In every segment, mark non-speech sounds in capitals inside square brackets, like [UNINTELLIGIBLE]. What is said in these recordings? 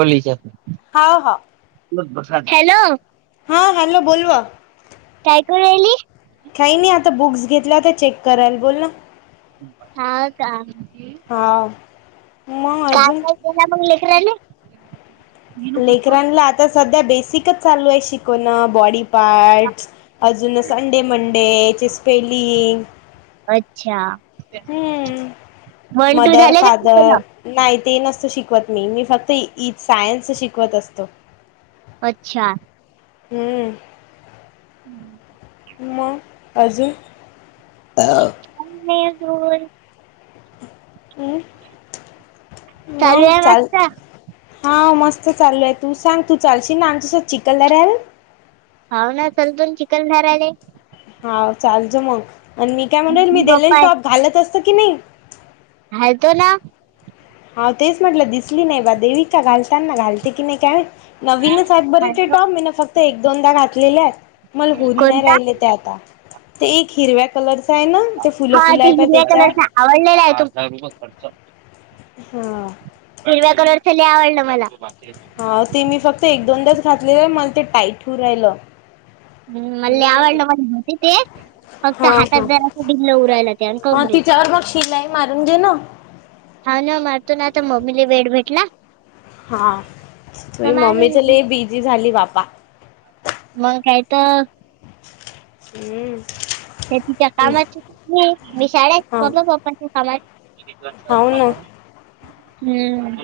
बली हा हा हॅलो! हां हॅलो बोलवा. काय करा राहिली. काही नाही आता बुक्स घेतल्याता चेक करायल बोल ना. हा का. हां. का काय दला मग लेकरायले. लेकरनला आता सध्या बेसिकच चालू आहे शिकवणं बॉडी पार्टस. अजून संडे मंडे ची स्पेलिंग. अच्छा! हम्म, वन टू मदर झाले का शिकवण फादर नाही ते नसत शिकवत मी फक्त सायन्स शिकवत असतो. अच्छा! हम्म मग. अजून. मे जून. हम् चालू मग आहे चाल मस्त हा मस्त चालू आहे तू सांग तू चालशील ना आम तसच च कलर आहेल. होव ना लतून चिकन धरले. हा चालच मग आणि मी काय म्हणेल मी मम्मी दिलेले पप्पा टॉप घालत असत की नाही. ह तो ना. हा तेच म्हटलं दिसली नाही बा देवी का घालताना घालते की नाही काय माहित. नवीनच आ बर घालतो टॉम मी ना फक्त एक दोनदा घातलेल्या आहेत. मला होऊन नाही कोणता राहिले ते आता. ते एक हिरव्या कलरच आहे ना, ते फुलं फुलं आहे पाय त्याच्यात आडलेला हाय त्यो हा. हिरव्या कलर ची लई आवडलं मला हाव ते मी फक्त एक दोनदाच घातलेल, मला ते टाईट होऊ राहिलं. हम्म मले लई आवडल म्हणत होत तेे फक्त हा हा हातात जरास ढिल्लं हू रहायल ते आणि हा कमरेत तिच्यावर मग शिलाई मारून घे ना हाव ना मारतो ना आता मम्मीले बेड भेटला. हा तर तुही मम्मी मारू तर लई बिझी झाली बाबा मग काय तर? हम्म. तिच्या तिच्या कामाची मी शाळेत, पप्पा पप्पाच्या कामात हाऊ ना.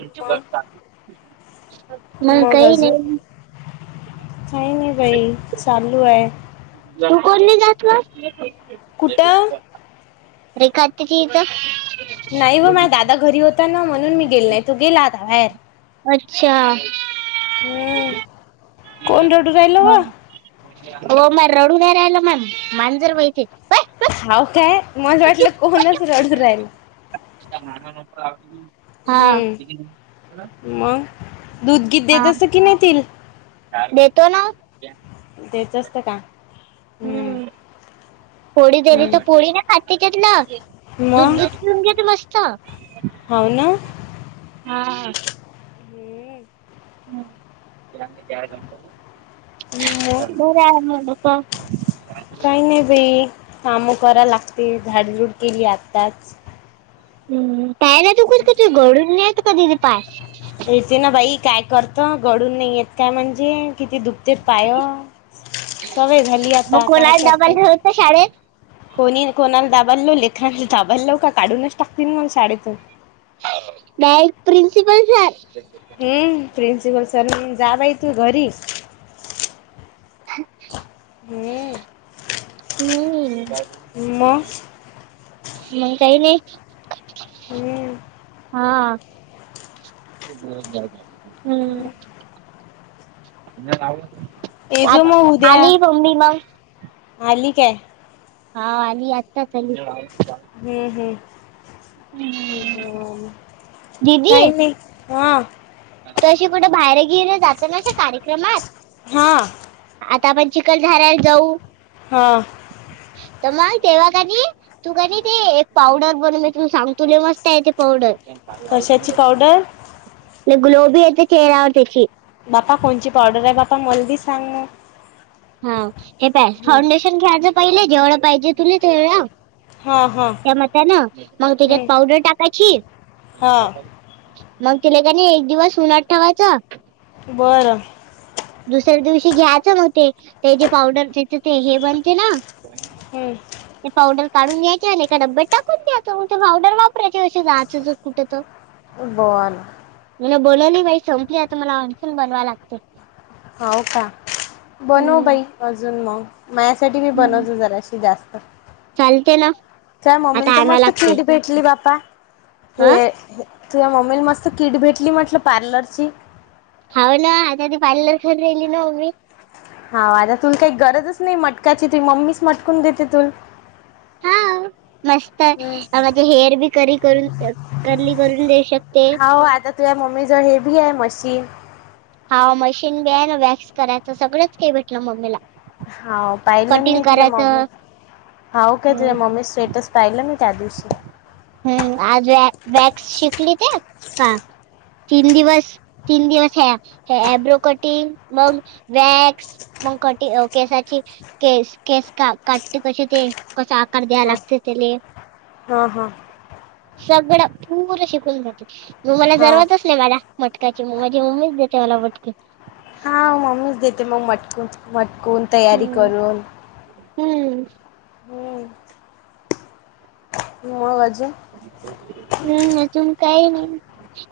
मग मग काही अजून नाही काही नाही बाई चालू हाय. ह्यो कोणी घातलास? कुठ? रेखा आतीच्या इथ नाही ब माझ दादा घरी होता ना, म्हणून मी गेली नाही तो गेला आता बाहेर अच्छा. हुं. हो हो माय रडून ना राहिलं मग मांजर व्हय हाव काय मला वाटलं कोणच रडू राहिला. हां. हम्म मग दूध गी देत असं की न तील देतो ना ओ. द्यायचं असत का? हम्म पोळी दिली हम्म तर, पोळी नाही खाते त्यातलं दूध दूध पिऊन घेते मस्त. होव ना. हा हा. हम्म मग [UNINTELLIGIBLE] काही नाही बाई कामं कराय लागते, झाडझूड केली आत्ताच हम् पाह्यला तु कधी कधी घरून नेते कधी पाह्य येते ना बाई काय करतो गडून नाही येत काय म्हणजे किती दुख ते पाय सवय झाली मग आता काय कोणाला डबल करतो. ठेवत शाळेत कोणी कोणाला दाबा लावले का लेखनाला दाबालव लेवका काढूनच टाकतील मग शाळेतन म डायरेक्ट प्रिंसिपल सर हम्म प्रिन्सिपल सर हम जा बाई तू घरी हम् हम्म जावू मग दे. मग काही नाही. हम्म. हा आ. हम्म. ये जो मग उद्या आ-आली मम्मी मग आली काय? हा आली आत्ताच आली. हम् हम बोल काही नाही. हां. तशी कुठं बाहेर गेली जात नशे कार्यक्रमात हां आता आपण चिखल झारायला जाऊ. हा. त मग तेवा कर [UNINTELLIGIBLE] तू का नाही ते एक पावडर बनून देते मी सांगतू तुले मस्त आहे ते कशाची पावडर. पावडर ग्लो बी येते चेहऱ्यावर त्याने. बापा कोणची पावडर आहे बापा मलबी सांग. हा हे प हा हं फाउंडेशन घ्यायचं पहिले जेवढ पाहिजे तुले तेवढ. हां हां त्या म्हणताना मग त्याच्यात हं पावडर टाकायची. हा मग तिला कानी एक दिवस उन्हाट ठेवायचं. बरं. दुसऱ्या दिवशी घ्यायचं मग ते, जे पावडर दच ते हे बनते ना. हम्म. इ पाउडर काढून घ यायच्या ना एका डब्यात टाकून द्यायचं म्हजे पावडर वापरायचे अस जायं ज कुठं तर. फुटबॉल. मला बनवली बाइ संपली आता, मला आणखीन बनवायला लागते. हो का, बनव हम्म बाई अजून मग. माझ्यासाठीबी हम्म बनव तू जरा अशी जास्त. चालते ना काय मम्मीला आता तर आणावं मस्त लागते पीठ भेट. ली बा्पा, अ हे तुझ्या मम्मीने मस्त किट भेटली म्हंटलं पार्लरची. हाव ना आता ती पार्लर खाली राहिली ना उभी. हा आता तुला काही गरजच नाही मटकाची, तुही मम्मीच मटकून घेते तू हा मस्त हम्म. य. माझे हेअर बी करी करून, कर्ली करून देऊ शकते. तुया मम्मीच बी आहे मशिन. हा मशीन बी आहे ना, वॅक्स करायचं सगळंच काही भेटलं मम्मीला. हा पाहिलं कटिंग मी तुझ्या करायचं मम्मी, हाव का तुझ्या हम्म मम्मी स्टेटस. पाहिलं मी त्या दिवशी. हम्म आज व वॅक्स शिकली का? हा. तीन दिवस तीन दिवस ह ऐब्रो कटिंग, मग वॅक्स मग कटींग अ केसाची. केस केस का काटते कसे ते, कसा आकार द्यायला हा लागते त्याले. हा हा. सगळं पूर शिकून घेते, तू मला हा जरुरतच नाही मला. मटकाची माझी मम्मीच देते मला मटक. हा मम्मीच देते मग मटकून, मटकून तयारी हम्म करून. हम्म. हम्म मग अजून? हम्, अजून काही नाही.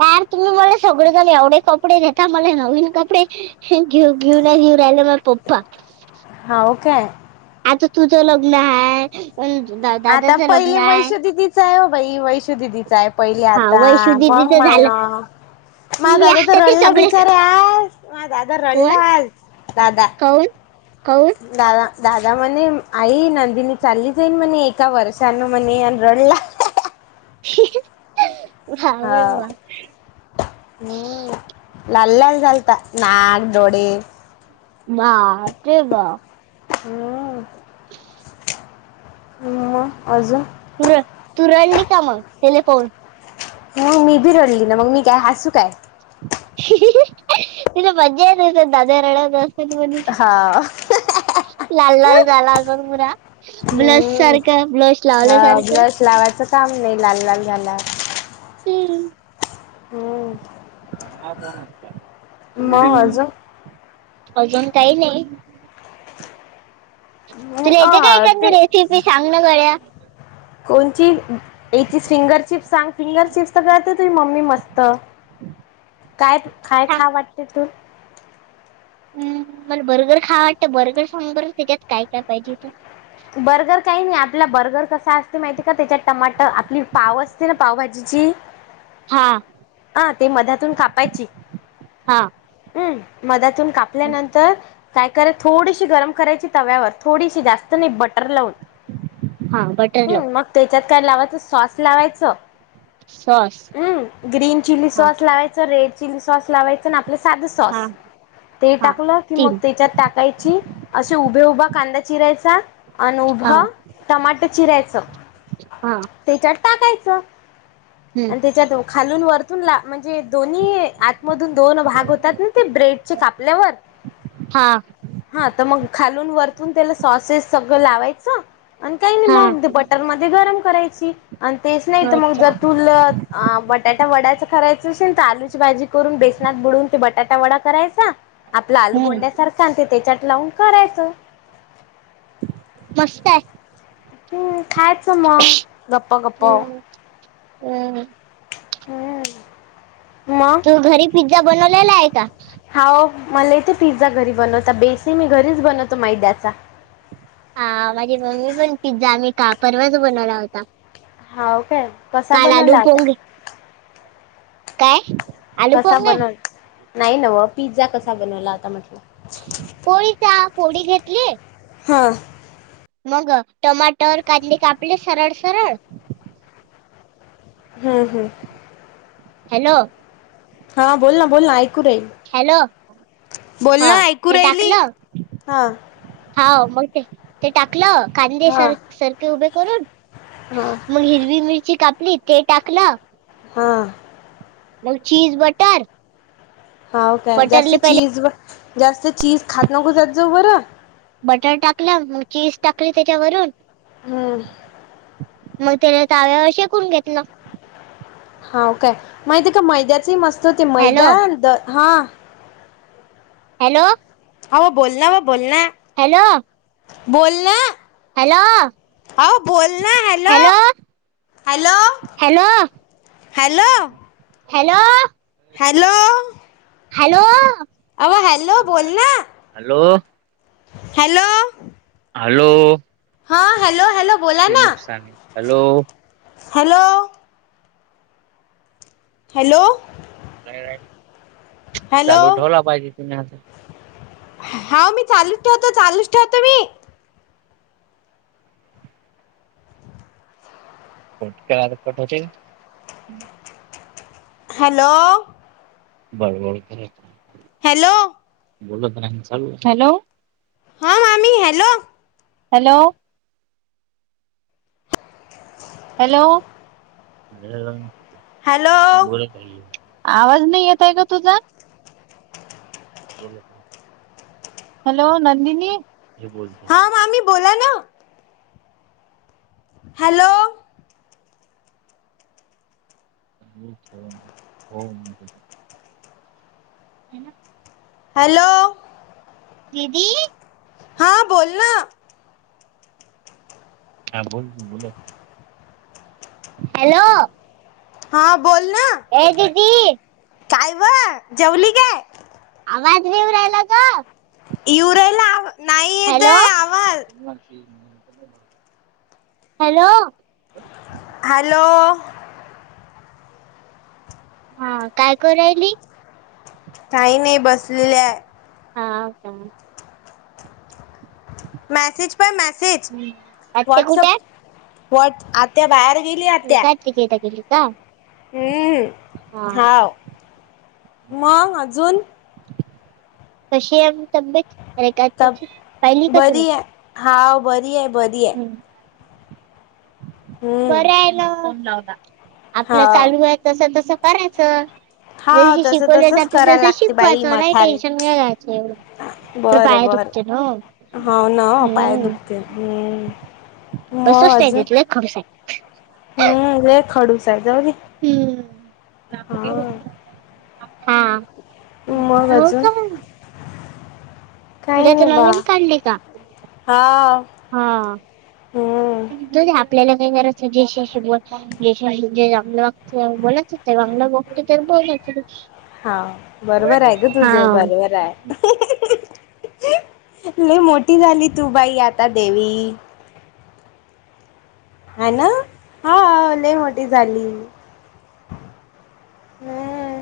यार तुम्ही मला सगळेजण एवढे कपडे घेता, मला नवीन कपडे घेऊ घेऊ ना घेऊ राहिलं माय पप्पा. हाव काय? आता तुझ लग्न हाय. आता पहिले वैशू दिदीच, बाई वैशुदीदीचा आहे पहिले हा आता वैशू मग. दिदीचं झालं माला. मा मी दादा तर आता ते रडला सगळे बिचारा आज, मा दादा कोण रडला आज दादा. काऊन? दादा दादा म्हणे आई नंदिनी चाली जईन म्हणे. इतका वर्षान मने रडला. ह [UNINTELLIGIBLE] हा. हम्म, लाल लाल झालता नाक, डोळे. बाप रे बाप! हम्म [UNINTELLIGIBLE] तू रड, तू रडली, का मग त्याला फोन मग मी भी रडली ना, मग मी काय हसू काय? [UNINTELLIGIBLE] तुला मज्जा येते का दादा रडवतोस. हा. [UNINTELLIGIBLE] ब्लश सारखं ब्लश लावल्या सारखं. लावायच. [UNINTELLIGIBLE] लाल लाल झाला. हम्म हो, मग अजून अजून काही नाही. तुला येते का अ एखादी ते रेसिपी सांग ना गड्या. कोणची याची फिंगर चिप्स सांग फिंगर चिप्स [UNINTELLIGIBLE] ते मम्मी मस्त काय, काय सांग खा [UNINTELLIGIBLE] तू हम्म, मला बर्गर खा वाटतं, बर्गर सांग बर त्याच्यात काय काय पाहिजे. बर्गर काही नाही आपला बर्गर कसा असते माहिती का? त्याच्यात टमाटर आपली पाव असते ना पावभाजीची. हा, हा ते मधातून कापायची. हा, हम्म, मधातून कापल्यानंतर काय करायच थोडीशी गरम करायची तव्यावर थोडीशी जास्त नाही बटर लावून. हा, बटर लावुन. हम्म मग त्याच्यात काय लावायचं सॉस लावायचं. सॉस. हम्म, ग्रीन चिली हा सॉस लावायच रेड चिली सॉस लावायचं ना आपल्या साध सॉस हा ते हा टाकल कि मग तीन त्याच्यात [UNINTELLIGIBLE] असे उभे उभा कांदा चिरायचा. आणि, हा उभं टमाट चिरायच हा त्याच्यात टाकायचं. हम्म आणि त्याच्यात खालून वरतून ला म्हणजे दोन्ही आतमधून दोन भाग होत. तस ते ब्रेडच्या कापल्यावर हा हा तर मग खालून वरतून त्याला सॉसेस सगळं लावायचं. आणि काही नाही हा मग ते बटर मध्ये गरम करायची, आणि तेच नाही तर मग अच्छा जर तुल अ बटाटा वडायचा करायचां असेल तर, आलूची भाजी करून बेसनात बुडून ते बट बटाटा वडा करायचा आपला आलू हम्म गोंड्यासारखा आणि ते त्याच्यात लावून करायच. मस्त आहे. हम्म, खायचं मग गप्प-गप्प. हम्म हम्म हम्म, मग. तू घरी पिझ्झा बनवलेला आहे का? हाओ मला येतो पिझ्झा घरी बनवता, बेस ही मी घरीच बनवतो मैद्याचा. हा माझी मम्मी पण पिझ्झा, मी का परवाच बनवला होता. हाओ काय कसा काल आलू बनवला होता. पोंगे काय? आलू कसा पोंगे बनव नाही नव पिझ्झा कसा बनवला होता म्हटलं. पोळीचा पोळी घेतली. हा मग टमाटर, कांदे कापले सरळ-सरळ. हम् हम्म हॅलो हा बोल ना बोल ना ऐकू रा येईल हॅलो बोल हा ना ऐकू राहिली हा हा मग ते ते टाकलं कांदे हा सार सारखे उभे करून हा मग हिरवी मिरची का आप्ली ते टाकलं हां नऊ चचीज बटर हा काय जास्त बटरले पहिले चीज जास्त चीज खात नको जात जाऊ बरं बटर टाकलं मग चीज टाकली त्याच्यावरून हम्म मग त्याले तव्यावर शेकून घेतला हा काय माहिती का मैद्याचे मस्त होते हॅलो मैदा द हा हॅलो अ बोल ना व बोल ना हॅलो बोल ना हॅलो आ बोल ना hello hello hello hello hello hello hello अ हॅलो बोल ना हॅलो हॅलो हॅलो हा हॅलो हॅलो बोला ते ना नुकसानी हॅलो हॅलो हॅलो हॅलो चालू ठेवला पाहिजे तुम्ही आता हा मी चालूच ठेवतो चालूच ठेवतो मी कट होते का हॅलो बळबळ करतं हॅलो बोलत नाही हॅलो हा मामी हॅलो हॅलो हॅलो हॅलो आवाज नाही येत आहे का तुझा हॅलो नंदिनी हा मामी बोला ना हॅलो हो हॅलो दीदी हा बोल ना हा बोल की, बोला की, हॅलो! हा बोल ना, ये दीदी काय व जेवली काय? आवाज येऊ राहिला का? येऊन राहीला आ हॅलो! [UNINTELLIGIBLE] हॅलो! हॅलो.. ! हा काय कराली. काही नाही बसलेय. हा हो का मग? मॅसेज पाहय मॅसेज आत्या कुठे व्हॉट्सप वट आत्या बाहेर गेली आत्या तिकडे [UNINTELLIGIBLE] का हम्म हा हावं मग अजून [INAUDIBLE] कशीय तब्बेत रेखा आत्तुची पाहिली का तुला? हा बरी आहे बरी आहे. [UNINTELLIGIBLE] बर हम्म आहे नव्हं फोन लावला आपलं हाव चालू आहे तसं तसं करायचं हाव जस तसं शिकवले तसंच जात करायला तसं लागते बाई शिकवायचं नाही मथारे टेन्शन घ्यायचं एवढं. तर बरं पाया दुखतेत बरं ओ हाव ना पाय हम्म दुखते हम्म तसचं मग अजून पाहिजेत लय खडूस आहे. हम्म लय खडूस आहे जाऊदे. हम्म [UNINTELLIGIBLE] हा [UNINTELLIGIBLE] मग रोज अजून जाऊन काही म्हणजे आता नाही बा नवीन काढले का हाव हा हम्म आपल्याला काय करायच, जेशवाशी बोलत जशवाशी जे चांगलं वागत बोलायच ते [UNINTELLIGIBLE] बोलायच नाही हा बरोबर आहे ग तुझं बरोबर आहे. ल मोठी झाली तू बाई आता देवी. हा ना हा लय मोठी झाली. हम्म.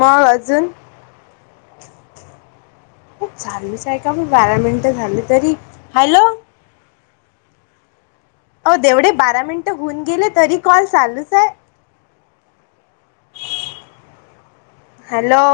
मग अजून, खूप चालूच हायका मी बारा मिनटं झाली तरी हॅलो हो देवढे बारा मिनिट होऊन गेले तरी कॉल चालूसच आहे. [INAUDIBLE] हॅलो